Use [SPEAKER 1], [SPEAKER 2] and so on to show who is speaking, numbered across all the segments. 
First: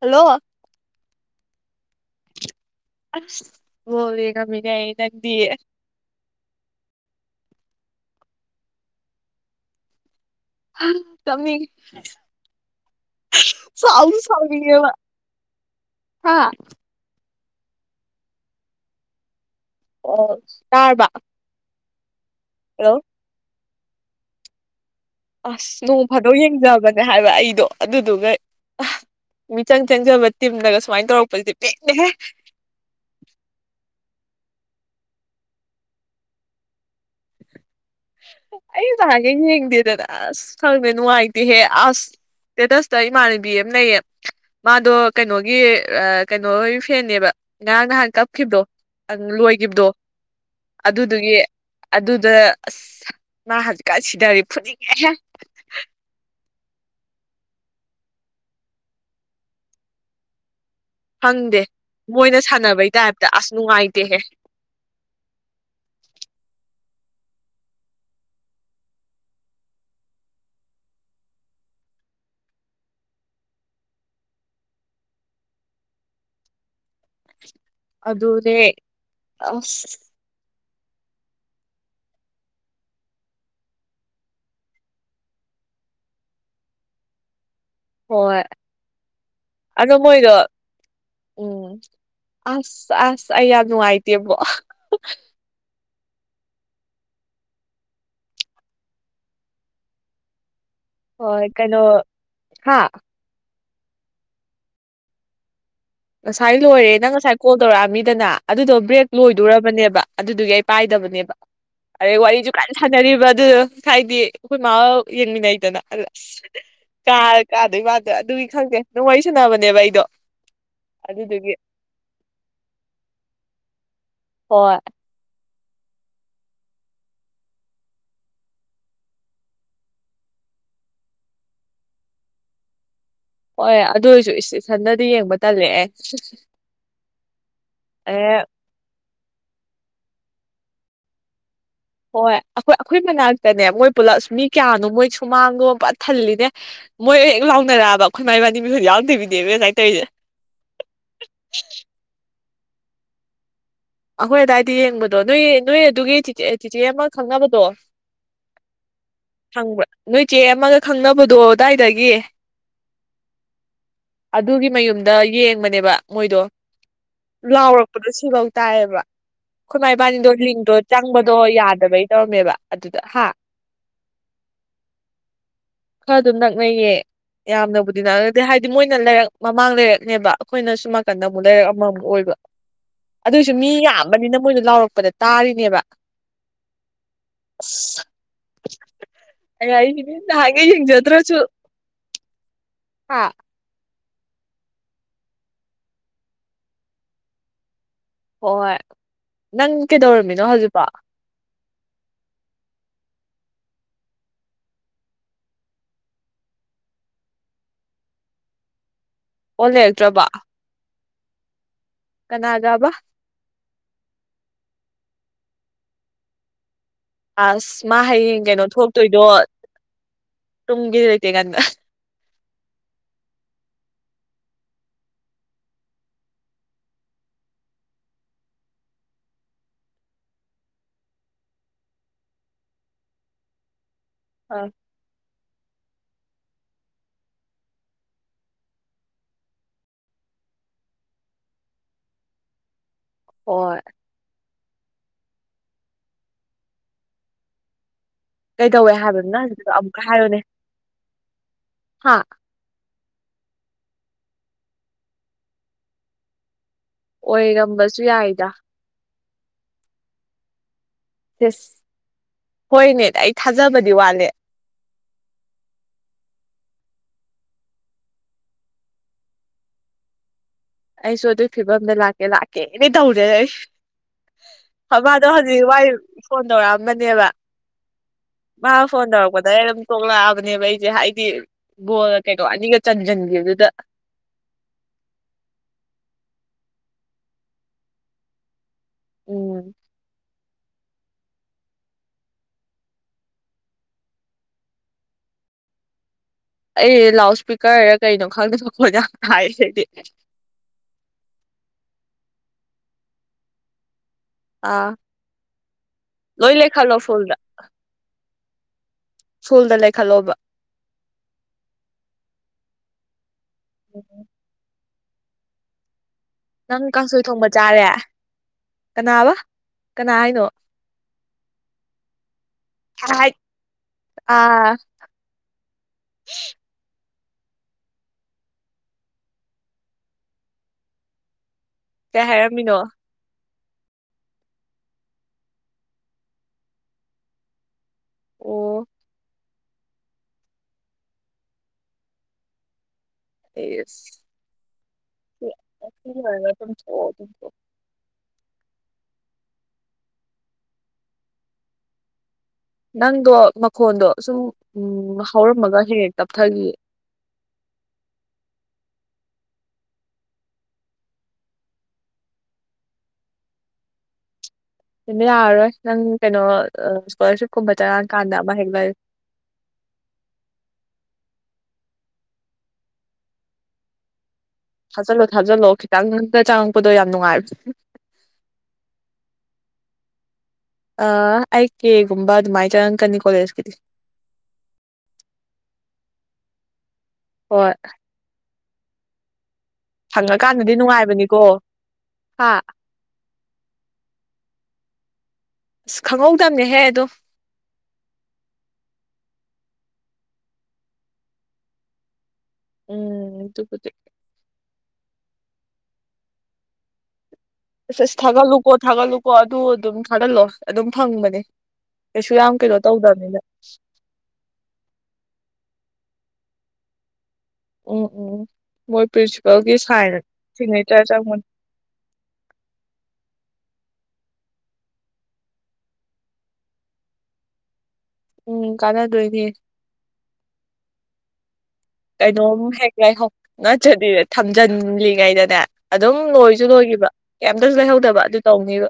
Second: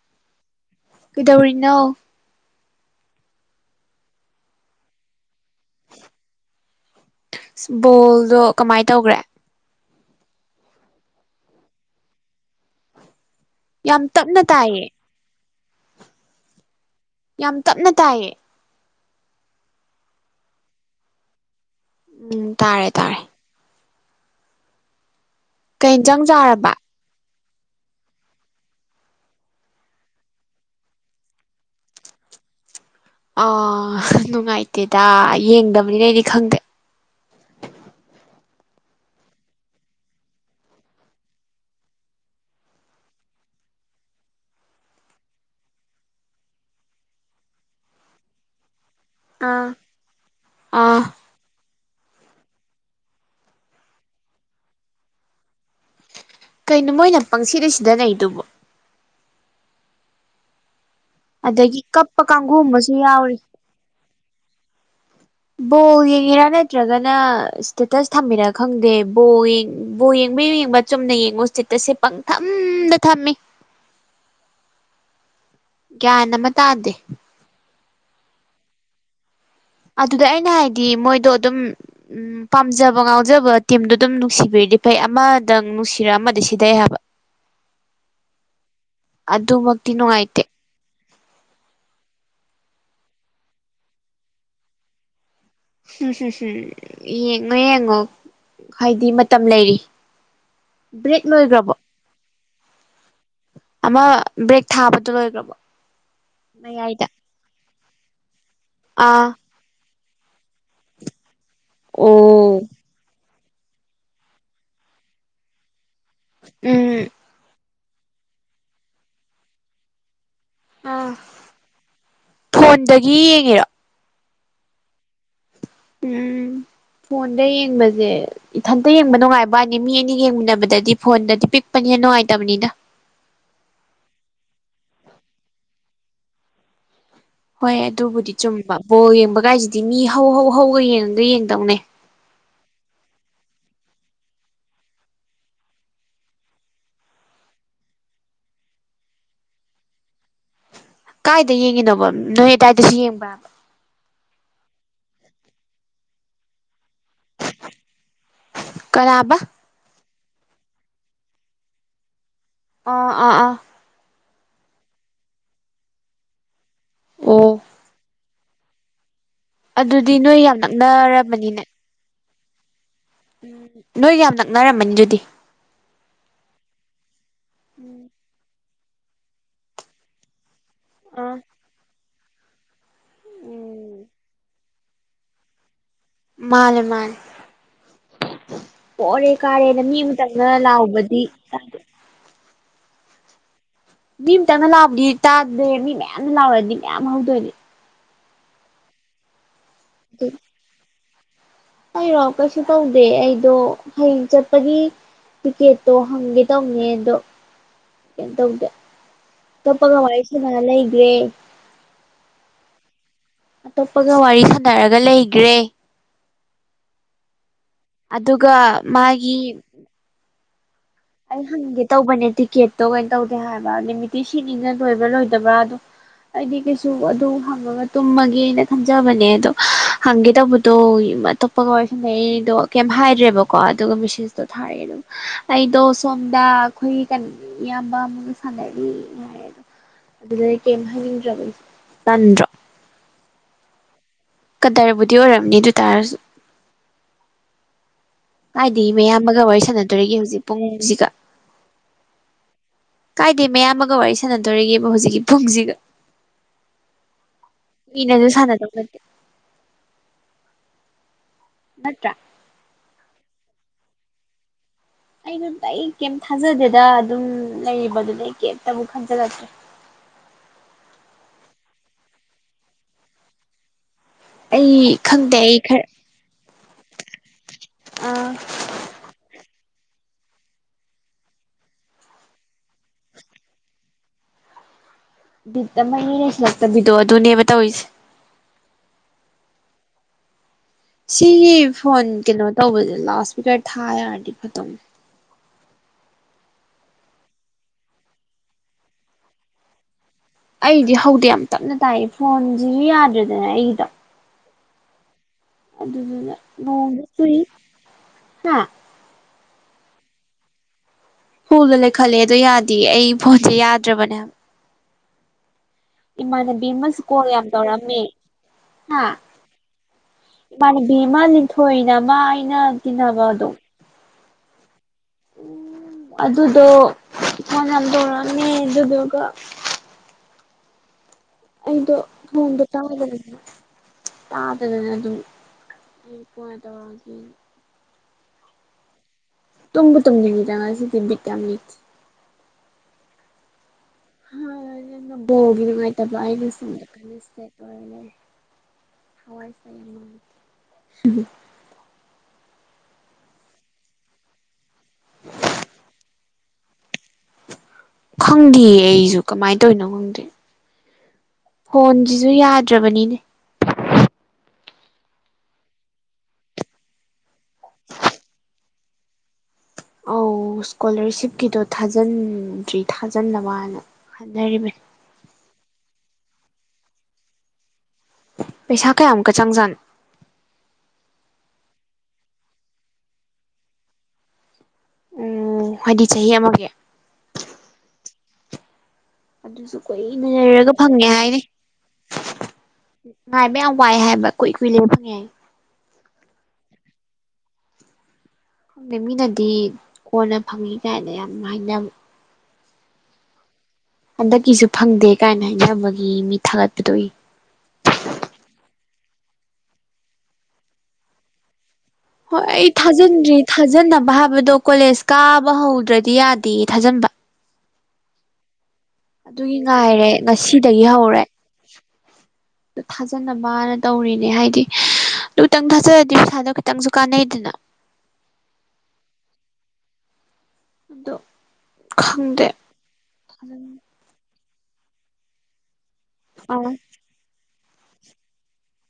[SPEAKER 1] hello
[SPEAKER 2] ꯀꯩꯗꯧꯔꯤꯅꯣ
[SPEAKER 1] ꯑꯁ ꯕꯥꯜ ꯌꯦꯒꯃꯤꯅꯦ ꯅꯗꯤ
[SPEAKER 2] ꯕꯣꯜꯗꯣ ꯀꯃꯥꯏꯅ ꯇꯧꯈ꯭ꯔꯦ
[SPEAKER 1] ꯀꯃꯤ
[SPEAKER 2] ꯌꯥꯝ
[SPEAKER 1] ꯁꯥꯎ
[SPEAKER 2] ꯇꯞꯅ
[SPEAKER 1] ꯁꯥꯎꯅꯤꯡ
[SPEAKER 2] ꯇꯥꯏꯌꯦ
[SPEAKER 1] ꯉꯦꯕ ꯍꯥꯥ
[SPEAKER 2] ꯌꯥꯝ ꯇꯞꯅ ꯇꯥꯏꯌꯦ
[SPEAKER 1] ꯑꯣ ꯇꯥꯔꯕ
[SPEAKER 2] ꯎꯝ
[SPEAKER 1] ꯍꯜꯂꯣ
[SPEAKER 2] ꯇꯥꯔꯦ ꯇꯥꯔꯦ
[SPEAKER 1] ꯑꯁ
[SPEAKER 2] ꯀꯩ
[SPEAKER 1] ꯅꯣꯡ
[SPEAKER 2] ꯏꯟꯖꯥꯡ
[SPEAKER 1] ꯐꯥꯗꯣꯛ
[SPEAKER 2] ꯆꯥꯔꯕ
[SPEAKER 1] ꯌꯦꯡꯖꯕꯅꯦ ꯍꯥꯏꯕ ꯑꯩꯗꯣ ꯑꯗꯨꯗꯨꯒ ꯑ ꯃꯤꯆꯪ ꯆꯪꯖꯕ ꯇꯤꯅꯒ ꯁꯨꯃꯥꯏꯅ ꯇꯧꯔꯛꯄꯁꯤꯗꯤ ꯄꯦꯟꯗꯦ
[SPEAKER 2] ꯑꯥ ꯅꯨꯡꯉꯥꯏꯇꯦꯗ ꯌꯦꯡꯗꯕꯅꯤꯅ ꯑꯩꯗꯤ ꯈꯪꯗꯦ
[SPEAKER 1] ꯑꯩ ꯇꯥꯒꯦ ꯌꯦꯡꯗꯦꯗꯅ ꯑꯁ ꯈꯪꯗꯦ ꯅꯨꯡꯉꯥꯏꯇꯦꯍꯦ ꯑꯁ ꯇꯗꯁꯇ ꯏꯃꯅꯕꯤꯌꯦ ꯂꯩꯌꯦ ꯃꯥꯗꯣ ꯀꯩꯅꯣꯒꯤ ꯀꯩꯅꯣ ꯐꯦꯅꯦꯕ ꯉꯍꯥꯡ ꯅꯍꯥꯟ ꯀꯞꯈꯤꯕꯗꯣ
[SPEAKER 2] ꯑꯥ
[SPEAKER 1] ꯂꯣꯏꯈꯤꯕꯗꯣ
[SPEAKER 2] ꯑꯥ
[SPEAKER 1] ꯑꯗꯨꯗꯨꯒꯤ ꯑꯗꯨꯗ ꯑꯁ ꯃꯥ ꯍꯧꯖꯤꯛꯀꯥꯟ ꯁꯤꯗꯔꯤ ꯐꯨꯗꯤꯒꯦꯍꯦꯛ
[SPEAKER 2] ꯀꯩꯅꯣ ꯃꯣꯏꯅ ꯄꯪꯁꯤꯗ ꯁꯤꯗꯅꯩ ꯗꯨꯕꯣ
[SPEAKER 1] ꯐꯪꯗꯦ
[SPEAKER 2] ꯑꯗꯒꯤ ꯀꯞꯄ
[SPEAKER 1] ꯃꯣꯏꯅ
[SPEAKER 2] ꯀꯥꯡꯕꯨ
[SPEAKER 1] ꯁꯥꯟꯅꯕꯩ
[SPEAKER 2] ꯑꯃꯁꯨ
[SPEAKER 1] ꯇꯥꯏꯞꯇ
[SPEAKER 2] ꯌꯥꯎꯔꯤ
[SPEAKER 1] ꯑꯁ ꯅꯨꯡꯉꯥꯏꯇꯦꯍꯦ
[SPEAKER 2] ꯕꯣꯜ ꯌꯦꯡꯉꯤꯔꯥ ꯅꯠꯇ꯭ꯔꯒꯅ ꯏꯁꯇꯦꯇꯁ ꯊꯝꯕꯤꯔ ꯈꯪꯗꯦ ꯕꯣ ꯕꯣꯜ ꯌꯦꯡꯕꯨ ꯌꯦꯡꯕ ꯆꯨꯝꯅ ꯌꯦꯡꯉꯨ ꯆꯤꯠꯇꯁꯦ ꯄꯪꯊꯝꯗ ꯊꯝꯃꯤ ꯒ꯭ꯌꯥꯟ ꯑꯃ ꯇꯥꯗꯦ
[SPEAKER 1] ꯑꯗꯨꯗꯅꯦꯦ ꯑ
[SPEAKER 2] ꯑꯗꯨꯗ ꯑꯩꯅ ꯍꯥꯏꯗꯤ ꯃꯣꯏꯗꯣ ꯑꯗꯨꯝ ꯎꯝ ꯄꯥꯝꯖꯕ ꯉꯥꯎꯖꯕ ꯇꯤꯝꯗꯨ ꯑꯗꯨꯝ ꯅꯨꯡꯁꯤꯕꯤꯔꯗꯤ ꯐꯩ ꯑꯃꯗꯪ ꯅꯨꯡꯁꯤꯔ ꯑꯃꯗꯤ ꯁꯤꯗꯩ ꯍꯥꯏꯕ [unintelligible]
[SPEAKER 1] ꯍꯣꯏ
[SPEAKER 2] ꯑꯗꯨꯃꯛꯇꯤ
[SPEAKER 1] ꯑꯗꯣ ꯃꯣꯏꯗꯣ
[SPEAKER 2] ꯅꯨꯡꯉꯥꯏꯇꯦ
[SPEAKER 1] ꯎꯝ ꯑꯁ ꯑꯁ ꯑꯩ ꯌꯥꯝ ꯅꯨꯡꯉꯥꯏꯇꯦꯕꯣ
[SPEAKER 2] ꯎꯝ ꯍꯝ ꯍꯝ ꯌꯦꯡꯉꯣ ꯌꯦꯡꯉꯣ ꯍꯥꯏꯗꯤ ꯃꯇꯝ ꯂꯩꯔꯤ ꯕ꯭ꯔꯦꯛ
[SPEAKER 1] ꯍꯣꯏ
[SPEAKER 2] ꯂꯣꯏꯒ꯭ꯔꯕꯣ
[SPEAKER 1] ꯀꯩꯅꯣ ꯍꯥꯥ
[SPEAKER 2] ꯑꯃ ꯕ꯭ꯔꯦꯛ ꯊꯥꯕꯗꯨꯣ ꯂꯣꯏꯈ꯭ꯔꯕꯣ
[SPEAKER 1] ꯉꯁꯥꯏ ꯂꯣꯏꯔꯦ ꯅꯪ ꯉꯁꯥꯏ ꯀꯣꯜ ꯇꯧꯔꯛꯑꯃꯤꯗꯅ ꯑꯗꯨꯗꯣ ꯕ꯭ꯔꯦꯛ
[SPEAKER 2] ꯑꯥ
[SPEAKER 1] ꯂꯣꯏꯗꯣꯔꯕꯅꯦꯕ ꯑꯗꯨꯗꯨꯒꯤ ꯑꯩ ꯄꯥꯏꯗꯕꯅꯦꯕ ꯑꯗꯩ ꯋꯥꯔꯤꯁꯨ
[SPEAKER 2] ꯑꯣ
[SPEAKER 1] ꯀꯥꯟ ꯁꯥꯟꯅꯔꯤꯕ ꯑꯗꯨ ꯍꯥꯏꯗꯤ ꯑꯩꯈꯣꯏ ꯃꯥ ꯌꯦꯡꯃꯤꯟꯅꯩꯗꯅꯁ
[SPEAKER 2] ꯎꯝ
[SPEAKER 1] ꯀꯥꯗꯣꯏ ꯋꯥꯗꯣ ꯑꯗꯨꯒꯤ ꯈꯪꯗꯦ ꯅꯨꯡꯉꯩ ꯁꯨꯅꯕꯅꯦꯕ ꯑꯩꯗꯣ
[SPEAKER 2] ꯑꯥ
[SPEAKER 1] ꯑꯗꯨꯗꯨꯒꯤ
[SPEAKER 2] ꯐꯣꯟꯗꯒꯤ ꯌꯦꯡꯉꯦꯔ
[SPEAKER 1] ꯍ
[SPEAKER 2] ꯎꯝ ꯐꯣꯟꯗ ꯌꯦꯡꯕꯁꯦ ꯏꯊꯟꯇ ꯌꯦꯡꯕ ꯅꯨꯡꯉꯥꯏꯕꯅꯤ ꯃꯤ ꯑꯅꯤ ꯌꯦꯡꯃꯤꯟꯅꯕꯗꯗꯤ ꯐꯣꯟꯗꯗꯤ ꯄꯤꯛꯄꯅꯤꯅ ꯅꯨꯡꯉꯥꯏꯇꯕꯅꯤꯅ
[SPEAKER 1] ꯍꯣꯏ ꯑꯗꯨ ꯑꯣꯏꯔꯁꯨ ꯏꯁꯇꯦꯁꯟꯗꯗꯤ ꯌꯦꯡꯕ ꯇꯜꯂꯛꯑꯦ
[SPEAKER 2] ꯍꯣꯏ ꯑꯗꯨꯕꯨꯗꯤ
[SPEAKER 1] ꯑꯦ
[SPEAKER 2] ꯆꯨꯝꯕ ꯕꯣꯜ ꯌꯦꯡꯕ ꯀꯥꯏꯁꯤꯗꯤ ꯃꯤ ꯍꯧ ꯍꯧ ꯍꯧꯒ ꯌꯦꯡꯉꯗ ꯌꯦꯡꯗꯧꯅꯦ
[SPEAKER 1] ꯍꯣꯏ ꯑꯩꯈꯣꯏ ꯑꯩꯈꯣꯏ ꯃꯅꯥꯛꯇꯅꯦ ꯃꯣꯏ ꯄꯨꯂꯞ ꯃꯤ ꯀꯌꯥꯅꯣ ꯃꯣꯏ ꯁꯨꯃꯥꯡꯗꯣ ꯄꯨ ꯊꯜꯂꯤꯅꯦ ꯃꯣꯏ ꯍꯦꯛ ꯂꯥꯎꯅꯔꯛꯑꯕ ꯑꯩꯈꯣꯏ ꯃꯥꯏꯕꯥꯅꯤ ꯃꯤꯈ ꯌꯥꯎꯗꯣꯏꯕꯤꯅꯦꯕ ꯉꯥꯏ ꯇꯧꯔꯤꯁꯦ
[SPEAKER 2] ꯀꯥꯏꯏꯗ ꯌꯦꯡꯉꯤꯅꯣꯕ ꯅꯣꯏ ꯑꯗꯥꯏꯗꯁꯨ ꯌꯦꯡꯕ꯭ꯔꯥ
[SPEAKER 1] ꯑꯩꯈꯣꯏ ꯑꯗꯥꯋꯥꯏꯗ ꯌꯦꯡꯕꯗꯣ ꯅꯣꯏ ꯅꯣꯏ ꯑꯗꯨꯒꯤ ꯇꯤꯆꯦ ꯑꯃ ꯈꯪꯅꯕꯗꯣ
[SPEAKER 2] ꯀꯔꯥꯕ
[SPEAKER 1] ꯈꯪꯕ꯭ꯔꯥ ꯅꯣꯏ ꯆꯦ ꯑꯃꯒ ꯈꯪꯅꯕꯗꯣ ꯑꯗꯨꯗꯥꯏꯗꯒꯤ
[SPEAKER 2] ꯑꯥ ꯑꯥ ꯑꯥ
[SPEAKER 1] ꯑꯗꯨꯒꯤ ꯃꯌꯨꯝꯗ ꯌꯦꯡꯕꯅꯦꯕ ꯃꯣꯏꯗꯣ
[SPEAKER 2] ꯑꯣ
[SPEAKER 1] ꯂꯥꯎꯔꯛꯄꯗꯣ ꯁꯤ ꯇꯥꯏꯌꯦꯕ ꯑꯩꯈꯣꯏꯃꯥ
[SPEAKER 2] ꯑꯗꯨꯗꯤ
[SPEAKER 1] ꯏꯄꯥꯁꯤꯡꯗꯣ
[SPEAKER 2] ꯅꯣꯏ ꯌꯥꯝ
[SPEAKER 1] ꯍꯤꯡꯗꯣ ꯆꯪꯕꯗꯣ
[SPEAKER 2] ꯅꯛꯅꯔꯝꯃꯅꯤꯅꯦ
[SPEAKER 1] ꯌꯥꯗꯕꯩ ꯇꯧꯔꯝꯃꯦꯕ ꯑꯗꯨꯗ ꯍꯥ
[SPEAKER 2] ꯎꯝ ꯅꯣꯏ ꯌꯥꯝ ꯅꯛꯅꯔꯝꯃꯅꯤ ꯑꯗꯨꯗꯤ
[SPEAKER 1] ꯈꯔ ꯑꯗꯨꯝ ꯅꯛꯅꯩꯌꯦ ꯌꯥꯝꯅꯕꯨꯗꯤ ꯅꯛꯅꯗꯦ ꯍꯥꯏꯗꯤ ꯃꯣꯏꯅ ꯂꯩꯔꯛ ꯃꯃꯥꯡ ꯂꯩꯔꯛꯅꯦꯕ ꯑꯩꯈꯣꯏꯅ ꯀꯗ
[SPEAKER 2] ꯑꯥ
[SPEAKER 1] ꯑꯃꯨꯛ ꯂꯩꯔꯛ ꯑꯃꯃꯨꯛ ꯑꯣꯏꯕ ꯑꯗꯨꯑꯣꯏꯁꯨ ꯃꯤ
[SPEAKER 2] ꯎꯝ
[SPEAKER 1] ꯌꯥꯝꯕꯅꯤꯅ ꯃꯣꯏꯗꯣ ꯂꯥꯎꯔꯛꯄꯗ ꯇꯥꯔꯤꯅꯦꯕ
[SPEAKER 2] ꯃꯥꯅꯦ ꯃꯥꯅꯦ
[SPEAKER 1] ꯑꯁ
[SPEAKER 2] ꯄꯣꯔꯦ
[SPEAKER 1] ꯑꯩ
[SPEAKER 2] ꯀꯥꯔꯦꯅ ꯃꯤ
[SPEAKER 1] ꯍꯥꯏꯁꯤꯅꯤ
[SPEAKER 2] ꯑꯃꯇꯪꯅ
[SPEAKER 1] ꯅꯍꯥꯟꯒꯩ
[SPEAKER 2] ꯂꯥꯎꯕꯗꯤ
[SPEAKER 1] ꯌꯦꯡꯖꯗ꯭ꯔꯁꯨ ꯍꯥ
[SPEAKER 2] ꯃꯤ ꯑꯃꯇꯪꯅ ꯂꯥꯎꯕꯗꯤ ꯇꯥꯗꯦ ꯃꯤ ꯃꯌꯥꯝꯅ ꯂꯥꯎꯔꯗꯤ ꯃꯌꯥꯝ ꯍꯧꯗꯣꯏꯅꯦ
[SPEAKER 1] ꯍꯣꯏ ꯅꯪ ꯀꯩꯗꯧꯔꯝꯃꯤꯅꯣ ꯍꯧꯖꯤꯛꯐꯥꯎ
[SPEAKER 2] ꯍꯥꯏꯔꯣ ꯀꯩꯁꯨ ꯇꯧꯗꯦ ꯑꯩꯗꯣ ꯍꯩꯡ ꯆꯠꯄꯒꯤ ꯇꯤꯀꯦꯠꯇꯣ ꯍꯪꯒꯦ ꯇꯧꯅꯦ ꯑꯗꯣ ꯀꯩꯅꯣ ꯇꯧꯗꯦ
[SPEAKER 1] ꯑꯣꯜ
[SPEAKER 2] ꯇꯄꯒ
[SPEAKER 1] ꯂꯩꯔꯛꯇ꯭ꯔꯕꯣ
[SPEAKER 2] ꯃꯩꯁꯤ ꯅ ꯏꯒꯦ
[SPEAKER 1] ꯀꯅꯥꯒꯕ
[SPEAKER 2] ꯑꯇꯣꯞꯄꯒ ꯋꯥꯔꯤ ꯁꯥꯟꯅꯔꯒ ꯂꯩꯈ꯭ꯔꯦ
[SPEAKER 1] ꯑꯁ ꯃꯥ ꯍꯌꯦꯡ
[SPEAKER 2] ꯑꯗꯨꯒ
[SPEAKER 1] ꯀꯩꯅꯣ ꯊꯣꯛꯇꯣꯏꯗꯣ
[SPEAKER 2] ꯃꯥꯒꯤ
[SPEAKER 1] ꯇꯨꯡꯒꯤ
[SPEAKER 2] ꯑꯩ ꯍꯪꯒꯦ ꯇꯧꯕꯅꯦ ꯇꯤꯛꯀꯦꯠꯇꯣ ꯀꯩꯅꯣ ꯇꯧꯗꯦ ꯍꯥꯏꯕ ꯅꯨꯃꯤꯠꯇꯤ ꯁꯤꯅꯤꯅ ꯂꯣꯏꯕ꯭ꯔꯥ ꯂꯣꯏꯗꯕ꯭ꯔꯥ ꯑꯗꯣ ꯑꯩꯗꯤ ꯀꯩꯁꯨ ꯑꯗꯨ ꯍꯪꯉꯒ ꯇꯨꯝꯃꯒꯦꯅ ꯈꯟꯖꯕꯅꯦ ꯑꯗꯣ ꯍꯪꯒꯦ ꯇꯧꯕꯗꯣ ꯑꯇꯣꯞꯄꯒ ꯑꯣꯏꯔꯁꯤꯅ ꯑꯩꯗꯣ ꯀꯩꯝ ꯍꯥꯏꯗ꯭ꯔꯦꯕꯀꯣ ꯑꯗꯨꯒ ꯃꯤꯦꯁꯦꯁꯇꯣ
[SPEAKER 1] ꯑ
[SPEAKER 2] ꯊꯥꯔꯛꯑꯦ ꯑꯗꯨꯝ ꯑꯩꯗꯣ ꯁꯣꯝꯗ ꯑꯩꯈꯣꯏ ꯀ ꯏꯌꯥꯝꯕ ꯑꯃꯨꯛꯅ ꯁꯥꯟꯅꯔꯤ ꯍꯥꯏ ꯑꯗꯣ ꯑꯗꯨꯗꯒꯤ ꯀꯩꯝ ꯍꯥꯏꯅꯤꯡꯗ꯭ꯔꯕꯅꯤ ꯇꯟꯗ꯭ꯔꯣ
[SPEAKER 1] ꯍꯣꯏ
[SPEAKER 2] ꯀꯗꯔꯕꯨꯗꯤ ꯑꯣꯏꯔꯝꯅꯤ ꯑꯗꯨ ꯇꯥꯔꯁꯨ
[SPEAKER 1] ꯀꯩꯗꯧꯋꯦ
[SPEAKER 2] ꯀꯥꯏꯗꯩꯩ
[SPEAKER 1] ꯍꯥꯏꯕꯅꯣ
[SPEAKER 2] ꯃꯌꯥꯝꯕꯒ ꯋꯥꯔꯤ
[SPEAKER 1] ꯍꯧꯖꯤꯛꯀꯤꯗꯣ ꯑꯃꯨꯛꯀ
[SPEAKER 2] ꯁꯥꯟꯅꯗꯣꯔꯤꯒꯦ
[SPEAKER 1] ꯍꯥꯏꯔꯣꯅꯦ
[SPEAKER 2] ꯍꯧꯖꯤꯛ ꯄꯨꯡꯁꯤꯒ
[SPEAKER 1] ꯍꯥ
[SPEAKER 2] ꯀꯥꯏꯗꯩꯩ ꯃꯌꯥꯝꯕꯥꯒ ꯋꯥꯔꯤ ꯁꯥꯟꯅꯗꯣꯔꯤꯒꯦꯕ ꯍꯧꯖꯤꯛꯀꯤ ꯄꯨꯡꯁꯤꯒ
[SPEAKER 1] ꯑꯣꯏꯔꯝꯕꯁꯨ
[SPEAKER 2] ꯀꯨꯏꯅꯁꯨ
[SPEAKER 1] ꯌꯥꯏꯗ
[SPEAKER 2] [unintelligible]
[SPEAKER 1] ꯌꯦꯁ
[SPEAKER 2] ꯅꯠꯇ꯭ꯔ
[SPEAKER 1] ꯍꯣꯏꯅꯦ ꯑꯩ ꯊꯥꯖꯕꯗꯤ ꯋꯥꯠꯂꯦ
[SPEAKER 2] ꯑꯩꯅ ꯑꯩ ꯀꯩꯝꯇ ꯊꯥꯖꯗꯦꯗ ꯑꯗꯨꯝ ꯂꯩꯔꯤꯕꯗꯨꯅꯦ ꯑꯩ ꯀꯩꯝꯇꯕꯨꯨꯛ ꯈꯟꯖꯜꯂꯛꯇꯦ
[SPEAKER 1] ꯑꯩꯁꯨ ꯑꯗꯨꯒꯤ ꯐꯤꯕꯝꯗ ꯂꯥꯛꯀꯦ ꯂꯥꯛꯀꯦꯅꯗꯤ ꯇꯧꯔꯦ
[SPEAKER 2] ꯑꯩ
[SPEAKER 1] ꯑꯃꯥꯗꯣ
[SPEAKER 2] ꯈꯪꯗꯦ ꯑꯩ
[SPEAKER 1] ꯍꯧꯖꯤꯛ ꯋꯥꯏ
[SPEAKER 2] ꯈꯔ
[SPEAKER 1] ꯐꯣꯟ ꯇꯧꯔꯛꯑꯝꯕꯅꯦꯕ
[SPEAKER 2] ꯑꯥ
[SPEAKER 1] ꯃꯥ ꯐꯣꯟ ꯇꯧꯔꯛꯄꯗ ꯑꯩ ꯑꯗꯨꯝ ꯇꯣꯛꯂꯛꯑꯕꯅꯦꯕ ꯑꯩꯁꯦ ꯍꯥꯏꯗꯤ ꯕꯣꯜ ꯀꯩꯅꯣ ꯑꯅꯤꯒ ꯆꯟꯁꯤꯟꯈꯤꯕꯗꯨꯗ
[SPEAKER 2] ꯕꯤꯠ ꯑꯃ ꯏꯂꯩ ꯂꯩꯁꯤꯜꯂꯛꯇꯕꯤꯗꯣ ꯑꯗꯨꯅꯦꯕ ꯇꯧꯔꯤꯁꯦ
[SPEAKER 1] ꯎꯝ
[SPEAKER 2] ꯁꯤꯒꯤ ꯐꯣꯟ ꯀꯩꯅꯣ ꯇꯧꯕꯁꯦ ꯂꯥꯎꯠ ꯏꯁꯄꯤꯀꯔ ꯊꯥ ꯌꯥꯔꯗꯤ ꯐꯗꯧꯅꯦ
[SPEAKER 1] ꯑꯩꯗꯤ ꯂꯥꯎꯠ ꯏꯁꯄꯤꯀꯔꯔꯥ ꯀꯩꯅꯣ ꯈꯪꯗꯦ ꯃꯈꯣꯟ ꯌꯥꯝ ꯇꯥꯏꯌꯦꯁꯤꯗꯤ
[SPEAKER 2] ꯑꯩꯗꯤ ꯍꯧꯗꯦ ꯌꯥꯝ ꯇꯞꯅ ꯇꯥꯏꯌꯦ ꯐꯣꯟꯁꯤꯁꯨ ꯌꯥꯗ꯭ꯔꯦꯗꯅ ꯑꯩꯒꯤꯗꯣ
[SPEAKER 1] ꯑꯥ
[SPEAKER 2] ꯑꯗꯨꯗꯨꯅ
[SPEAKER 1] ꯂꯣꯏ ꯂꯩꯈꯠꯂꯣ
[SPEAKER 2] ꯅꯣꯡꯁꯨ
[SPEAKER 1] ꯐꯨꯜꯗ
[SPEAKER 2] ꯆꯨꯏ ꯍꯥ
[SPEAKER 1] ꯐꯨꯜꯗ ꯂꯩꯈꯠꯂꯣꯕ
[SPEAKER 2] ꯐꯨꯜꯗ ꯂꯩꯈꯠꯂꯦꯗꯣ ꯌꯥꯗꯌꯦ ꯑꯩ ꯐꯣꯜꯁꯦ ꯌꯥꯗ꯭ꯔꯕꯅꯦ ꯏꯃꯥꯟꯅꯕꯤ
[SPEAKER 1] ꯅꯪ
[SPEAKER 2] ꯑꯃꯁꯨ
[SPEAKER 1] ꯀꯥꯡꯁꯣꯏ
[SPEAKER 2] ꯀꯣꯜ ꯌꯥꯝ
[SPEAKER 1] ꯊꯣꯡꯕ ꯆꯥꯔꯦ
[SPEAKER 2] ꯇꯧꯔꯛꯑꯝꯃꯦ ꯍꯥ
[SPEAKER 1] ꯀꯥꯅ ꯍꯥꯏꯅꯣ
[SPEAKER 2] ꯏꯃꯥꯟꯅꯕꯤ ꯃꯥ ꯂꯤꯟꯊꯣꯏꯅ ꯃꯥ ꯑꯩꯅ ꯇꯤꯟꯅꯕ
[SPEAKER 1] ꯍꯥꯏꯠ
[SPEAKER 2] ꯗꯣ
[SPEAKER 1] ꯑꯥ
[SPEAKER 2] ꯑꯗꯨꯗꯣ ꯐꯣꯟ ꯌꯥꯝ ꯇꯧꯔꯛꯑꯃꯦ ꯑꯗꯨꯗꯨꯒ ꯑꯩꯗꯣ
[SPEAKER 1] ꯀꯩ
[SPEAKER 2] ꯍꯣꯡꯕ
[SPEAKER 1] ꯍꯥꯏꯔꯝꯃꯤꯅꯣ
[SPEAKER 2] ꯇꯒꯅꯤ [unintelligible]
[SPEAKER 1] ꯑꯣ
[SPEAKER 2] ꯇꯨꯝꯕ ꯇꯨꯝꯅꯤꯡꯉꯗ ꯉꯁꯤꯗꯤ ꯕꯤꯇꯥꯃꯤꯠꯁꯦ
[SPEAKER 1] ꯌꯦꯁ ꯂꯣꯏꯔꯒ
[SPEAKER 2] ꯍꯅꯅꯨꯡꯉꯥꯏꯇꯕꯥꯏꯅꯁꯤꯗ
[SPEAKER 1] ꯇꯨꯝꯊꯣꯛꯑꯣ
[SPEAKER 2] ꯀꯅꯤꯁꯣ
[SPEAKER 1] ꯇꯨꯝꯊꯣꯛꯑꯣ
[SPEAKER 2] ꯍꯋꯥꯏ ꯁ
[SPEAKER 1] ꯅꯪꯗꯣ ꯃꯈꯣꯟꯗꯣ ꯁꯨꯝ ꯎ ꯍꯧꯔꯝꯃꯒ ꯍꯦꯛ ꯍꯦꯛ ꯇꯞꯊꯈꯤꯌꯦ
[SPEAKER 2] ꯈꯪꯗꯦꯌꯦ ꯑꯩꯁꯨ ꯀꯃꯥꯏꯅ ꯇꯧꯔꯤꯅꯣ ꯈꯪꯗꯦ ꯐꯣꯟꯁꯤꯁꯨ ꯌꯥꯗ꯭ꯔꯕꯅꯤꯅꯦ
[SPEAKER 1] ꯑꯗꯨ ꯌꯥꯔꯔꯣꯏ ꯅꯪ ꯀꯩꯅꯣ ꯏꯁꯀꯣꯂꯔꯁꯤꯞꯀꯨꯝꯕ ꯆꯪꯔꯥꯟ ꯀꯥꯟꯗ ꯑꯃ ꯍꯦꯛ ꯂ
[SPEAKER 2] ꯑꯧ ꯁꯀꯣꯂꯥꯔꯁꯤꯞꯀꯤꯗꯣ ꯊꯥꯖꯟꯗ꯭ꯔꯤ ꯊꯥꯖꯜꯅꯥꯕꯅ ꯈꯟꯅꯔꯤꯕ
[SPEAKER 1] ꯊꯥꯖꯤꯜꯂꯣ ꯊꯥꯖꯤꯜꯂꯣ ꯈꯤꯇꯪꯗ ꯆꯪꯉꯛꯄꯗꯣ ꯌꯥꯝ ꯅꯨꯡꯉꯥꯏꯕꯅꯤ
[SPEAKER 2] ꯄꯩꯁꯥ ꯀꯌꯥꯃꯨꯛꯀ ꯆꯪꯖꯥ
[SPEAKER 1] ꯑ ꯑꯩ ꯀꯦꯒꯨꯝꯕ ꯑꯗꯨꯃꯥꯏꯅ ꯆꯪꯉꯛꯀꯅꯤ ꯀꯣꯂꯦꯖꯀꯤꯗꯤ
[SPEAKER 2] ꯎꯝ ꯍꯥꯏꯗꯤ ꯆꯍꯤ ꯑꯃꯒꯤ
[SPEAKER 1] ꯍꯣꯏ
[SPEAKER 2] ꯑꯗꯨꯁꯨ ꯀꯨꯏꯅ ꯂꯩꯔꯒ
[SPEAKER 1] ꯐꯪꯉꯀꯥꯟꯗꯗꯤ
[SPEAKER 2] ꯐꯪꯉꯦ ꯍꯥꯏꯅꯦ
[SPEAKER 1] ꯅꯨꯡꯉꯥꯏꯕꯅꯤꯀꯣ ꯍꯥ
[SPEAKER 2] ꯉꯥꯏꯕꯥ ꯌꯥꯝ ꯋꯥꯏ ꯍꯥꯏꯕ ꯀꯨꯏ ꯀꯨꯏ ꯂꯩꯔꯥ ꯐꯪꯉꯦ
[SPEAKER 1] ꯑꯁ ꯈꯪꯍꯧꯗꯕꯅꯦꯍꯦ ꯑꯗꯣ
[SPEAKER 2] ꯈꯪꯗ‌ꯦ ꯃꯤꯅꯗꯤ ꯀꯣꯟꯅ ꯐꯪꯉꯤ ꯀꯥꯏꯅ ꯌꯥꯝ ꯍꯥꯏꯅꯝ
[SPEAKER 1] ꯎꯝ ꯗꯨꯕꯨꯗꯤ
[SPEAKER 2] ꯍꯟꯗꯛꯀꯤꯁꯨ ꯐꯪꯗꯦ ꯀꯥꯏꯅ ꯍꯥꯏꯅꯕꯒꯤ ꯃꯤ ꯊꯥꯒꯠꯄꯗꯨ ꯎꯏ
[SPEAKER 1] ꯑꯁ ꯑꯁ ꯊꯥꯒꯠꯂꯨꯀꯣ ꯊꯥꯒꯠꯂꯨꯀꯣ ꯑꯗꯨ ꯑꯗꯨꯝ ꯊꯥꯒꯠꯂꯣ ꯑꯗꯨꯝ ꯐꯪꯕꯅꯦ ꯀꯩꯁꯨ
[SPEAKER 2] ꯍꯣꯏ
[SPEAKER 1] ꯌꯥꯝ
[SPEAKER 2] ꯑꯩ
[SPEAKER 1] ꯀꯩꯅꯣ
[SPEAKER 2] ꯊꯥꯖꯤꯟꯗ꯭ꯔꯤ
[SPEAKER 1] ꯇꯧꯗꯕꯅꯤꯅ
[SPEAKER 2] ꯊꯥꯖꯟꯅꯕ ꯍꯥꯏꯕꯗꯣ ꯀꯣꯂꯦꯖ ꯀꯥꯕ ꯍꯧꯗ꯭ꯔꯗꯤ ꯌꯥꯗꯦꯌ‌ꯦ ꯊꯥꯖꯟꯕ
[SPEAKER 1] ꯎꯝ ꯎꯝ ꯃꯣꯏ
[SPEAKER 2] ꯑꯗꯨꯒꯤ
[SPEAKER 1] ꯄ꯭ꯔꯤꯟꯁꯤꯄꯥꯜꯒꯤ ꯁꯥꯏꯟ ꯁꯤꯒꯅꯦꯆꯔ ꯆꯪꯕꯟ
[SPEAKER 2] ꯊꯥꯖꯅꯕꯅ ꯇꯧꯔꯤꯅꯦ ꯍꯥꯏꯗꯤ ꯑꯗꯨꯇꯪ ꯊꯥꯖꯜꯂꯗꯤ ꯄꯩꯁꯥꯗꯣ ꯈꯤꯇꯪꯁꯨ ꯀꯥꯟꯅꯩꯗꯅ
[SPEAKER 1] ꯎꯝ ꯀꯥꯟꯅꯗ‌ꯣꯏꯅ‌ꯦ
[SPEAKER 2] ꯑꯗꯣ ꯈꯪꯗꯦ
[SPEAKER 1] ꯀꯩꯅꯣꯝ ꯍꯥꯏꯒ꯭ꯔ‌ꯦ [inaudible] ꯅꯠꯇ꯭ꯔꯗꯤ ꯊꯝꯖꯜꯂꯤꯉꯩꯗꯅꯦ ꯑꯗꯨꯝ ꯂꯣꯏꯁꯨ
[SPEAKER 2] ꯑꯥ
[SPEAKER 1] ꯂꯣꯏꯈꯤꯕ ꯀꯩꯝꯇꯁꯨ ꯂꯩꯍꯧꯗꯕ ꯑꯗꯨ ꯇꯧꯅꯤꯕ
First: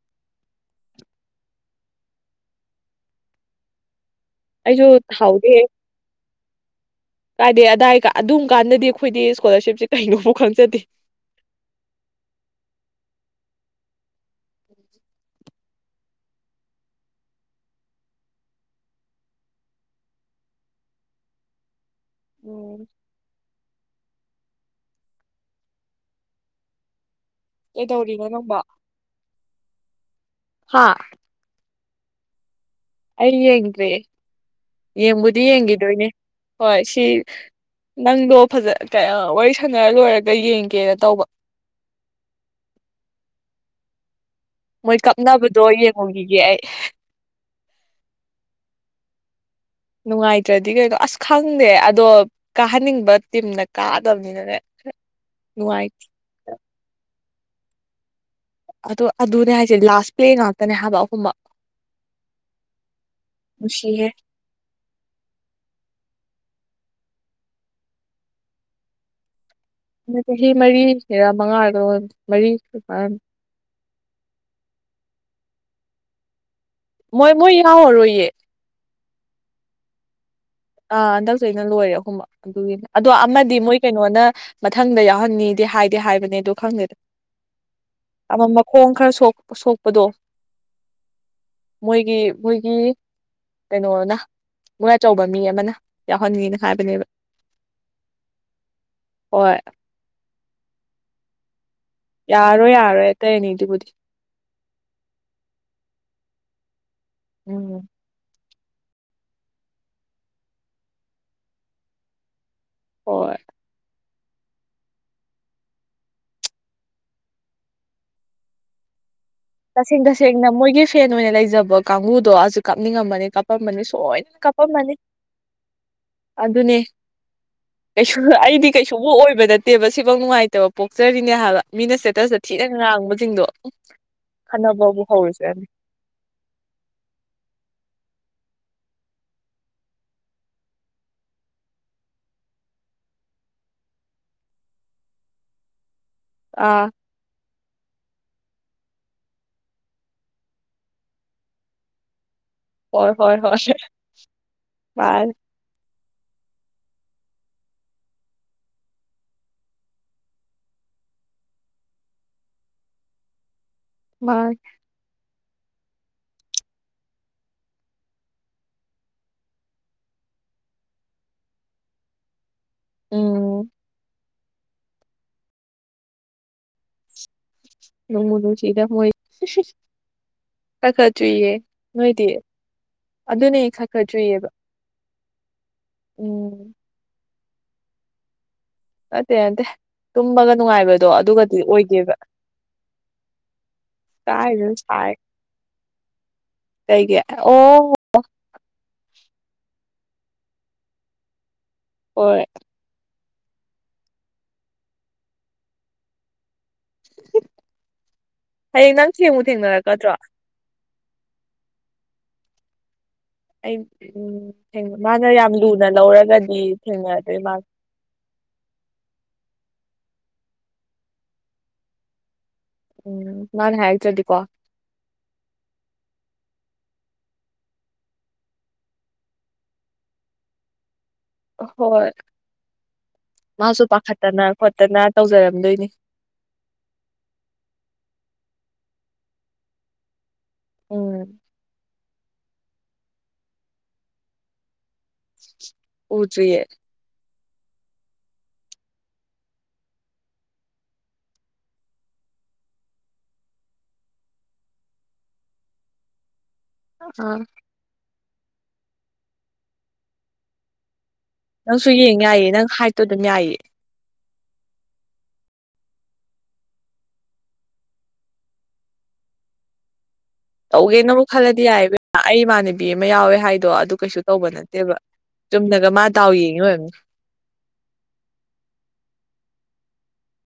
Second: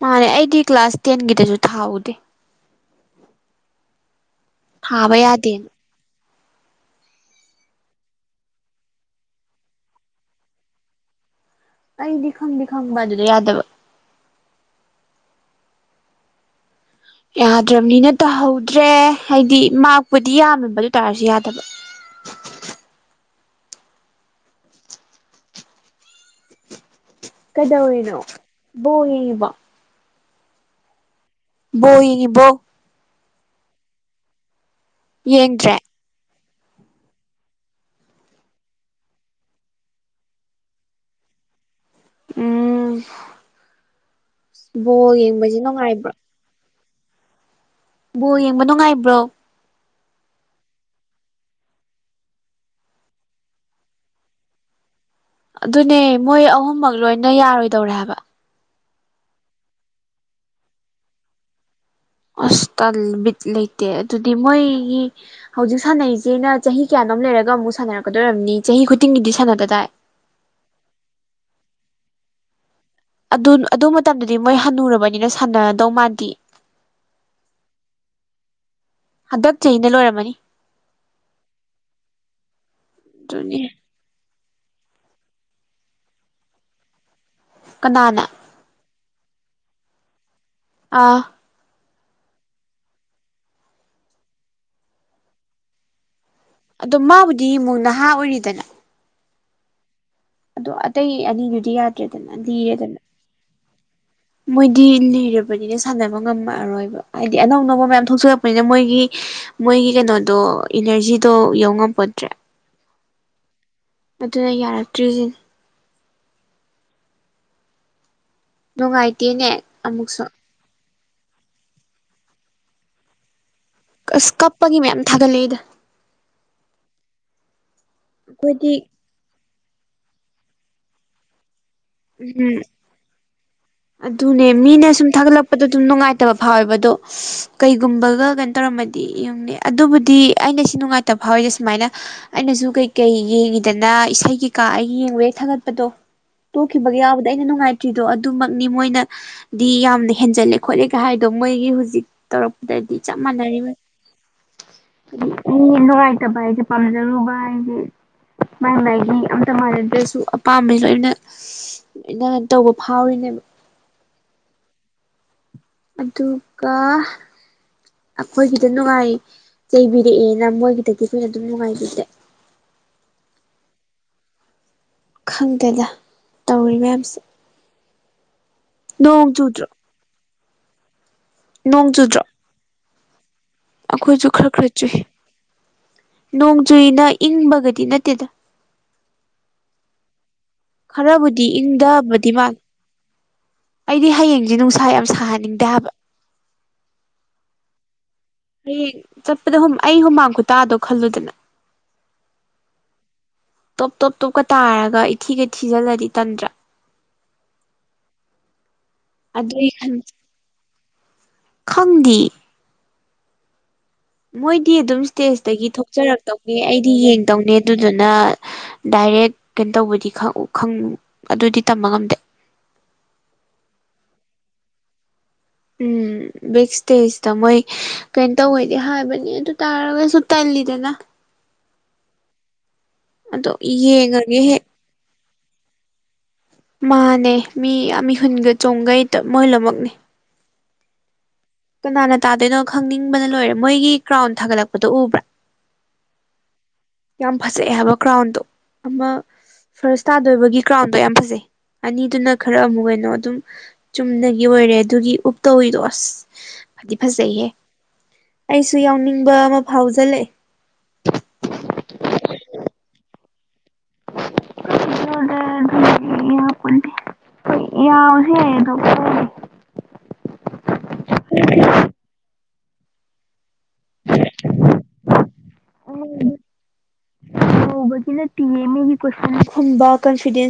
[SPEAKER 2] ꯃꯥꯅꯦ ꯑꯩꯗꯤ ꯀ꯭ꯂꯥꯁ ꯇꯦꯟꯒꯤꯗꯁꯨ ꯊꯥꯍꯧꯗꯦ
[SPEAKER 1] ꯑꯩꯁꯨ
[SPEAKER 2] ꯊꯥꯕ
[SPEAKER 1] ꯊꯥꯍꯧꯗꯦꯍ‌ꯦ
[SPEAKER 2] ꯌꯥꯗꯦꯅ
[SPEAKER 1] ꯀꯥꯏꯗꯩ ꯑꯗꯥꯏ ꯑꯗꯨꯝꯀꯥꯟꯗꯗꯤ ꯑꯩꯈꯣꯏꯗꯤ ꯏꯁꯀꯣꯂꯥꯔꯁꯤꯞꯁꯦ ꯀꯩꯅꯣꯐꯥꯎ ꯈꯪꯖꯗꯦ
[SPEAKER 2] ꯑꯩꯗꯤ ꯈꯪꯗꯤ ꯈꯪꯕ ꯑꯗꯨꯗ ꯌꯥꯗꯕ ꯌꯥꯗ꯭ꯔꯝꯅꯤꯅ ꯇꯧꯍꯧꯗ꯭ꯔꯦ ꯍꯥꯏꯗꯤ ꯃꯥꯛꯔꯄꯨꯗꯤ ꯌꯥꯝꯃꯕ ꯑꯗꯨꯏ ꯇꯥꯔꯁꯨ ꯌꯥꯗꯕ
[SPEAKER 1] ꯑꯣ
[SPEAKER 2] ꯀꯩꯗꯧꯔꯤꯅꯣ ꯕꯣꯜ ꯌꯦꯡꯉꯤꯕ‌ꯣ
[SPEAKER 1] ꯍꯥ
[SPEAKER 2] ꯕ‌ꯣꯜ ꯌ‌ꯦꯡꯉꯤꯕ‌ꯣ
[SPEAKER 1] ꯑꯩ ꯌꯦꯡꯗ꯭ꯔ‌ꯦ ꯌꯦꯡꯕꯨꯗꯤ
[SPEAKER 2] ꯌꯦꯡꯗ꯭ꯔꯦ
[SPEAKER 1] ꯌꯦꯡꯈꯤꯗꯣꯏꯅꯦ ꯍꯣꯏ ꯁꯤ ꯅꯪꯗꯣ ꯐꯖ ꯀꯩ ꯋꯥꯔꯤ ꯁꯥꯟꯅ ꯂꯣꯏꯔꯒ ꯌꯦꯡꯒꯦꯅ ꯇꯧꯕ
[SPEAKER 2] ꯎꯝ
[SPEAKER 1] ꯃꯣꯏ
[SPEAKER 2] ꯕꯣꯜ ꯌꯦꯡꯕꯁꯦ
[SPEAKER 1] ꯀꯞꯅꯕꯗꯣ
[SPEAKER 2] ꯅꯨꯡꯉꯥꯏꯕ꯭ꯔ‌ꯣ
[SPEAKER 1] [unintelligible]
[SPEAKER 2] ꯕꯣꯜ ꯌꯦꯡꯕ ꯅꯨꯡꯉꯥꯏꯕ꯭ꯔꯣ
[SPEAKER 1] ꯅꯨꯡꯉꯥꯏꯇ꯭ꯔꯗꯤ ꯀꯩꯅꯣ ꯑꯁ ꯈꯪꯗꯦ ꯑꯗꯣ ꯀꯥꯍꯟꯅꯤꯡꯕ ꯇꯤꯝꯅ ꯀꯥꯗꯕꯅꯤꯅꯅꯦ
[SPEAKER 2] ꯑꯗꯨꯅꯦ
[SPEAKER 1] ꯅꯨꯡꯉꯥꯏꯇꯦ
[SPEAKER 2] ꯃꯣꯏ ꯑꯍꯨꯝꯃꯛ ꯂꯣꯏꯅ ꯌꯥꯔꯣꯏꯗꯧꯔꯦ ꯍꯥꯏꯕ
[SPEAKER 1] ꯑꯗꯣ ꯑꯗꯨꯅꯦ ꯍꯥꯏꯁꯦ ꯂꯥꯁ ꯄ꯭ꯂꯦ ꯉꯥꯛꯇꯅꯦ ꯍꯥꯏꯕ ꯑꯍꯨꯝꯃꯛ
[SPEAKER 2] ꯑꯁ ꯇꯜ ꯕꯤꯠ ꯂꯩꯇꯦ
[SPEAKER 1] ꯅꯨꯡꯁꯤꯍꯦ
[SPEAKER 2] ꯑꯗꯨꯗꯤ ꯃꯣꯏꯒꯤ ꯍꯧꯖꯤꯛ ꯁꯥꯟꯅꯩꯖꯤꯅ ꯆꯍꯤ ꯀꯌꯥꯅꯣꯝ ꯂꯩꯔꯒ ꯑꯃꯨꯛ ꯁꯥꯟꯅꯔꯛꯀꯗꯣꯏ ꯑꯣꯏꯔꯝꯅꯤ ꯆꯍꯤ ꯈꯨꯗꯤꯡꯒꯤꯗꯤ ꯁꯥꯟꯅꯗꯗꯥꯏ
[SPEAKER 1] ꯆꯍꯤ ꯃꯔꯤꯁꯤꯔꯥ ꯃꯉꯥꯔꯥ ꯀꯩꯅ‌ꯣꯝ ꯑꯣꯏꯕꯅ‌ꯦ ꯃꯔꯤ [unintelligible]
[SPEAKER 2] ꯑꯗꯨ ꯑꯗꯨ ꯃꯇꯝꯗꯨꯗꯤ ꯃꯣꯏ ꯍꯟꯅꯨꯔꯕꯅꯤꯅ ꯁꯥꯟꯅꯗꯧ ꯃꯥꯥꯟꯗꯤ
[SPEAKER 1] ꯃꯣꯏ ꯃꯣꯏ ꯌꯥꯎꯔꯔꯣꯏꯌꯦ
[SPEAKER 2] ꯍꯟꯗꯛ ꯆꯍꯤꯅ ꯂꯣꯏꯔꯝꯃꯅꯤ
[SPEAKER 1] ꯑꯥ ꯍꯟꯗꯛ ꯆꯍꯤꯅ ꯂꯣꯏꯔꯦ ꯑꯍꯨꯝꯃꯛ ꯑꯗꯨꯒꯤꯅꯦ ꯑꯗꯣ ꯑꯃꯗꯤ
[SPEAKER 2] ꯑꯗꯨꯅꯦ
[SPEAKER 1] ꯃꯣꯏ ꯀꯩꯅꯣꯅ ꯃꯊꯪꯗ ꯌꯥꯎꯍꯟꯅꯤꯗꯤ ꯍꯥꯏꯗꯤ ꯍꯥꯏꯕꯅꯦ ꯑꯗ‌ꯣ ꯈꯪꯗꯦꯗ
[SPEAKER 2] ꯀꯅꯥꯅ
[SPEAKER 1] ꯑꯃ ꯃꯈꯣꯡ ꯈꯔ ꯁ‌ꯣꯛꯄ ꯁꯣꯛꯄꯗꯣ
[SPEAKER 2] ꯑꯥ
[SPEAKER 1] ꯃꯣꯏꯒꯤ ꯃꯣꯏꯒꯤ ꯀꯩꯅꯣꯅ ꯃ‌ꯣꯏ ꯑꯆꯧꯕ ꯃꯤ ꯑꯃꯅ ꯌꯥꯎꯍꯟꯅꯤꯅ
[SPEAKER 2] ꯑꯗꯣ
[SPEAKER 1] ꯍꯥꯏꯕꯅꯦꯕ
[SPEAKER 2] ꯃꯥꯕꯨꯗꯤ ꯑꯃꯨꯛ ꯅꯍꯥ ꯑꯣꯏꯔꯤꯗꯅ
[SPEAKER 1] ꯍꯣꯏ
[SPEAKER 2] ꯑꯗꯣ ꯑꯇꯩ ꯑꯅꯤꯗꯨꯗꯤ ꯌꯥꯗ
[SPEAKER 1] ꯌꯥꯔꯔ‌ꯣꯏ ꯌꯥꯔꯔꯣꯏ ꯑꯇꯩ ꯑꯅꯤꯗꯨ
[SPEAKER 2] ꯃꯣꯏꯗꯤ ꯂꯤꯔꯕꯅꯤꯅ ꯁꯥꯟꯅꯕ ꯉꯝꯃꯛꯑꯔꯣꯏꯕ ꯍꯥꯏꯗꯤ ꯑꯅꯧ
[SPEAKER 1] ꯎꯝ
[SPEAKER 2] ꯑꯅꯧꯕ ꯃꯌꯥꯝ ꯊꯣꯛꯆꯜ ꯂꯛꯄꯅꯤꯅ ꯃꯣꯏꯒꯤ ꯃꯣꯏꯒꯤ ꯀꯩꯅꯣꯗꯣ ꯏꯅꯔꯖꯤꯗꯣ ꯌꯧꯉꯝꯄꯣꯠꯇ꯭ꯔꯦ
[SPEAKER 1] ꯍꯣꯏ
[SPEAKER 2] ꯑꯗꯨꯅ ꯌꯥꯔꯛꯇ꯭ꯔꯤꯁꯤꯅꯤ ꯅꯨꯡꯉꯥꯏꯇꯦꯅꯦ
[SPEAKER 1] ꯇꯁꯦꯡ
[SPEAKER 2] ꯑꯃꯨꯛꯁꯨ
[SPEAKER 1] ꯇꯁꯦꯡꯅ ꯃꯣꯏꯒꯤ ꯐꯦꯟ ꯑꯣꯏꯅ ꯂꯩꯖꯕ ꯀꯥꯡꯕꯨꯨꯗꯣꯁꯨ ꯀꯥꯞꯅꯤꯡꯉꯝꯃꯅꯤ ꯀꯥꯞꯄꯝꯃꯅꯤ ꯂꯣꯢ
[SPEAKER 2] ꯑꯁ ꯀꯞꯄꯒꯤ
[SPEAKER 1] ꯀꯥꯞꯄꯝꯃꯥꯅꯤ
[SPEAKER 2] ꯃꯌꯥꯝ ꯊꯥꯒꯠꯂꯛꯏꯗ
[SPEAKER 1] ꯑꯗꯨꯅꯦ ꯀꯩꯁꯨ ꯑꯩꯗꯤ
[SPEAKER 2] ꯑꯩꯈꯣꯏꯗꯤ
[SPEAKER 1] ꯀꯩꯁꯨꯕꯨ ꯑꯣꯏꯕ ꯅꯠꯇꯦ ꯇꯦꯕ ꯁꯤꯐꯥꯎ ꯅꯨꯡꯉꯥꯏꯇꯕ ꯄꯣꯛꯆꯔꯤꯅꯦ ꯍꯥꯏꯕ ꯃꯤꯅ ꯁꯇꯦꯇꯁꯇ
[SPEAKER 2] ꯎꯝ
[SPEAKER 1] ꯊꯤꯅ ꯉꯥꯡꯕꯁꯤꯡꯗꯣ
[SPEAKER 2] ꯑꯗꯨꯅꯦ ꯃꯤꯅ
[SPEAKER 1] ꯈꯟꯅꯕꯕꯨ
[SPEAKER 2] ꯁꯨꯝ ꯊꯥꯒꯠꯂꯛꯄꯗ
[SPEAKER 1] ꯍꯧꯔꯁꯤꯔꯅꯦ
[SPEAKER 2] ꯑꯗꯨꯝ ꯅꯨꯡꯉꯥꯏꯇ ꯇꯕ ꯐꯥꯎꯋꯦꯕ ꯑꯗꯣ ꯀꯩꯒꯨꯝꯕꯒ ꯀꯩꯅꯣ ꯇꯧꯔꯝꯃꯗꯤ ꯌꯨꯝꯅꯦ ꯑꯗꯨꯕꯨꯗꯤ ꯑꯩꯅ ꯁꯤ ꯅꯨꯡꯉꯥꯏ ꯇꯕ ꯐꯥꯎꯔꯤ ꯁꯨꯃꯥꯏꯅ ꯑꯩꯅꯁꯨ ꯀꯩꯀꯩ ꯌꯦꯡꯉꯤꯗꯅ ꯏꯁꯩ ꯀꯩꯀꯥ ꯑꯩ ꯌꯦꯡꯕꯩ ꯊꯥꯒꯠꯄꯗꯣ
[SPEAKER 1] ꯑꯥ
[SPEAKER 2] ꯇꯣꯛꯈꯤꯕꯒꯤ ꯌꯥꯎꯕꯗ ꯑꯩꯅ ꯅꯨꯡꯉꯥꯏꯇ꯭ꯔꯤꯗꯣ ꯑꯗꯨ ꯅꯤ ꯃꯣꯏꯅꯗꯤ ꯌꯥꯝꯅ ꯍꯦꯟꯖꯜꯂꯦ ꯈꯣꯠꯂꯦꯒ ꯍꯥꯏꯗꯣ ꯃꯣꯏꯒꯤ ꯍꯧꯖꯤꯛ ꯇꯧꯔꯛꯄꯗꯗꯤ
[SPEAKER 1] ꯍꯣꯏ
[SPEAKER 2] ꯆꯞ
[SPEAKER 1] ꯍꯣꯏ ꯍꯣꯏ
[SPEAKER 2] ꯃꯥꯟꯅꯔꯤ ꯑꯦ
[SPEAKER 1] ꯃꯥꯅꯤ
[SPEAKER 2] ꯅꯨꯡꯉꯥꯏꯇꯕ ꯍꯥꯢꯁꯦ ꯄꯥꯝꯖꯔꯨꯕ ꯍꯥꯢꯁꯦ ꯃꯥꯏ ꯃꯥꯏꯒꯤ ꯑꯝꯇ ꯃꯥꯥꯟꯅꯗ꯭ꯔꯁꯨ ꯑꯄꯥꯝꯕ ꯂꯣꯏꯅ ꯅ ꯇꯧꯕ ꯐꯥꯎꯔꯤꯅꯦꯕ
[SPEAKER 1] ꯃꯥꯅꯦ
[SPEAKER 2] ꯑꯗꯨꯒ ꯑꯩꯈꯣꯏꯒꯤꯗ ꯅꯨꯡꯉꯥꯏ ꯆꯩꯕꯤꯔꯛꯑꯦꯅ ꯃꯣꯏꯒꯤꯗꯗꯤ ꯑꯩꯈꯣꯏꯅ ꯑꯗꯨꯝ ꯅꯨꯡꯉꯥꯏꯕꯤꯗꯦ
[SPEAKER 1] ꯎꯝ
[SPEAKER 2] ꯈꯪꯗꯦꯗ ꯇꯧꯔꯤ ꯃꯌꯥꯝꯁꯦ
[SPEAKER 1] ꯅꯦꯡꯕꯨ ꯅꯨꯡꯁꯤꯗ ꯃꯣꯏ
[SPEAKER 2] ꯅꯣꯡ ꯆꯨꯗ꯭ꯔꯣ
[SPEAKER 1] ꯈꯥ ꯈꯥ ꯆꯨꯏꯌꯦ
[SPEAKER 2] ꯅꯣꯡ ꯆꯨꯗ꯭ꯔꯣ
[SPEAKER 1] ꯅꯣꯏꯗꯤ ꯑꯗꯨꯅꯦ ꯈꯔ
[SPEAKER 2] ꯑꯩꯈꯣꯏꯁꯨ
[SPEAKER 1] ꯆꯨꯏꯌꯦꯕ
[SPEAKER 2] ꯈꯔ ꯈꯔ ꯆꯨꯏ ꯅꯣꯡ
[SPEAKER 1] ꯎꯝ
[SPEAKER 2] ꯆꯨꯏꯅ ꯏꯪꯕꯒꯗꯤ ꯅꯠꯇꯦꯗ
[SPEAKER 1] ꯅꯠꯇꯦ ꯅꯠꯇꯦ ꯇꯨꯝꯕꯒ ꯅꯨꯡꯉꯥꯏꯕꯗꯣ
[SPEAKER 2] ꯈꯔꯕꯨꯗꯤ
[SPEAKER 1] ꯑꯗꯨꯒꯗꯤ ꯑꯣꯏꯗꯦꯕ
[SPEAKER 2] ꯏꯪꯗꯕꯗꯤ ꯃꯥꯜꯂꯦ ꯑꯩꯗꯤ ꯍꯌꯦꯡꯁꯦ
[SPEAKER 1] ꯀꯥꯏꯗꯩꯅꯣ
[SPEAKER 2] ꯅꯨꯡꯁꯥ ꯌꯥꯝ
[SPEAKER 1] ꯁꯥꯏ
[SPEAKER 2] ꯁꯥꯍꯟꯅꯤꯡꯗꯦ ꯍꯥꯏꯕ
[SPEAKER 1] ꯀꯩꯒꯤ ꯑꯣ
[SPEAKER 2] ꯍꯌꯦꯡ ꯆꯠꯄꯗ ꯑꯩ ꯍꯨꯃꯥꯡ ꯈꯨꯇꯥꯗꯣ ꯈꯜꯂꯨꯗꯅ
[SPEAKER 1] ꯍꯣꯏ
[SPEAKER 2] ꯇꯣꯞ ꯇꯣꯞ ꯇꯣꯞꯀ ꯇꯥꯔꯒ ꯏꯊꯤꯒꯩ ꯊꯤꯖꯤꯜꯂꯗꯤ ꯇꯟꯗ꯭ꯔꯥ
[SPEAKER 1] ꯍꯌꯦꯡ ꯅꯪ ꯊꯦꯡꯕꯨ
[SPEAKER 2] ꯑꯗꯨꯏ
[SPEAKER 1] ꯊꯦꯡꯅꯔꯛꯀꯗ꯭ꯔꯣ
[SPEAKER 2] ꯈꯪꯗꯦ
[SPEAKER 1] ꯑꯩ ꯎꯝ
[SPEAKER 2] ꯃꯣꯏꯗꯤ ꯑꯗꯨꯝ
[SPEAKER 1] ꯃꯥꯅ ꯌꯥꯝ
[SPEAKER 2] ꯏꯁꯇꯦꯖꯇꯒꯤ
[SPEAKER 1] ꯂꯨꯅ
[SPEAKER 2] ꯊꯣꯛꯆꯔꯛꯇꯧꯅꯦ
[SPEAKER 1] ꯂꯧꯔꯒꯗꯤ
[SPEAKER 2] ꯑꯩꯗꯤ
[SPEAKER 1] ꯊꯦꯡꯅꯔꯗꯣꯏ
[SPEAKER 2] ꯌꯦꯡꯗꯧꯅꯦ
[SPEAKER 1] ꯃꯥ
[SPEAKER 2] ꯑꯗꯨ ꯑꯗꯨꯅ ꯗꯥꯏꯔꯦꯛ ꯀꯩꯅꯣ ꯇꯧꯕꯗꯤ ꯑꯗꯨꯗꯤ ꯇꯝꯕ ꯉꯝꯗꯦ
[SPEAKER 1] ꯎꯝ ꯃꯅꯥ ꯍꯥꯢꯔꯛꯇ꯭ꯔꯗꯤꯀꯣ
[SPEAKER 2] ꯎꯝ ꯕꯦꯛ ꯏꯁꯇꯦꯖꯇ ꯃꯣꯏ ꯀꯩꯅꯣ ꯇꯧꯋꯦꯗꯤ ꯍꯥꯏꯕꯅꯤ ꯑꯗꯨ ꯇꯥꯔꯒꯁꯨ ꯇꯜꯂꯤꯗꯅ [unintelligible]
[SPEAKER 1] ꯍꯣꯏ
[SPEAKER 2] ꯑꯗꯣ
[SPEAKER 1] ꯃꯥꯁꯨ
[SPEAKER 2] ꯌꯦꯡꯉꯒꯦ
[SPEAKER 1] ꯄꯥꯈꯠꯇꯅ
[SPEAKER 2] ꯍꯦꯛ
[SPEAKER 1] ꯈꯣꯠꯇꯅ ꯇꯧꯖꯔꯝꯗꯣꯏꯅꯤ
[SPEAKER 2] ꯃꯥꯅꯦ ꯃꯤ ꯃꯤꯍꯨꯟꯒ ꯆꯣꯡꯒꯩ ꯃꯣꯏ ꯂꯣꯢꯅꯃꯛꯅꯦ
[SPEAKER 1] ꯎꯝ
[SPEAKER 2] ꯀꯅꯥꯅ ꯇꯥꯗꯣꯏꯅꯣ ꯈꯪꯅꯤꯡꯕꯅ ꯂꯣꯏꯔꯦ ꯃꯣꯏꯒꯤ ꯀ꯭ꯔꯥꯎꯟ ꯊꯥꯒꯠꯂꯛꯄꯗꯣ ꯎꯕ꯭ꯔꯥ
[SPEAKER 1] ꯎꯗ꯭ꯔꯤꯌꯦ
[SPEAKER 2] ꯌꯥꯝ ꯐꯖꯩꯑꯦ ꯍꯥꯏꯕ ꯀ꯭ꯔꯥꯎꯟꯗꯣ ꯑꯃ ꯐꯥꯔꯁ ꯇꯥꯗꯣꯏꯕꯒꯤ ꯀ꯭ꯔꯥꯎꯟꯗꯣ ꯌꯥꯝ ꯐꯖꯩ ꯑꯅꯤꯗꯨꯅ ꯈꯔ ꯑꯃꯨꯛ ꯀꯩꯅꯣ ꯑꯗꯨꯝ ꯆꯨꯝꯅꯒꯤ ꯑꯣꯏꯔꯦ ꯑꯗꯨꯒꯤ ꯎꯞ ꯇꯧꯔꯤꯗꯣ ꯑꯁ ꯐꯗꯤ
[SPEAKER 1] ꯑꯥ
[SPEAKER 2] ꯐꯖꯩꯍꯦ ꯑꯩꯁꯨ ꯌꯥꯎꯅꯤꯡꯕ ꯑꯃ ꯐꯥꯎꯖꯤꯜꯂꯛꯌꯦ
[SPEAKER 1] ꯅꯪꯁꯨ ꯌꯦꯡ ꯌꯥꯏꯌꯦ ꯅꯪ ꯍꯥꯏꯠꯇꯣ ꯑꯗꯨꯝ ꯌꯥꯏꯌꯦ
[SPEAKER 2] ꯗ [inaudible] ꯌꯥꯕꯁꯨ ꯌꯥꯢ ꯑꯗꯣ
[SPEAKER 1] ꯇꯧꯒꯦꯅꯕꯨ ꯈꯜꯂꯗꯤ ꯌꯥꯏ ꯢꯕꯦꯝꯃ ꯑꯩ ꯏꯃꯥꯟꯅꯕꯤ ꯑꯃ ꯌꯥꯎꯋꯦ ꯍꯥꯏ ꯑꯗꯣ ꯑꯗꯨ ꯀꯩꯁꯨ ꯇꯧꯕ ꯅꯠꯇꯦꯕ ꯆꯨꯝꯅꯒ ꯃꯥ ꯗꯥꯎ ꯌꯦꯡꯉꯤ ꯑꯣꯏꯔꯃꯅꯤ
[SPEAKER 2] ꯍꯧꯕꯒꯤ ꯅꯠꯇꯤ ꯃꯤꯒꯤ ꯄꯩꯁ ꯈꯨꯝꯕ ꯀꯟꯐꯤꯗꯦꯟꯁ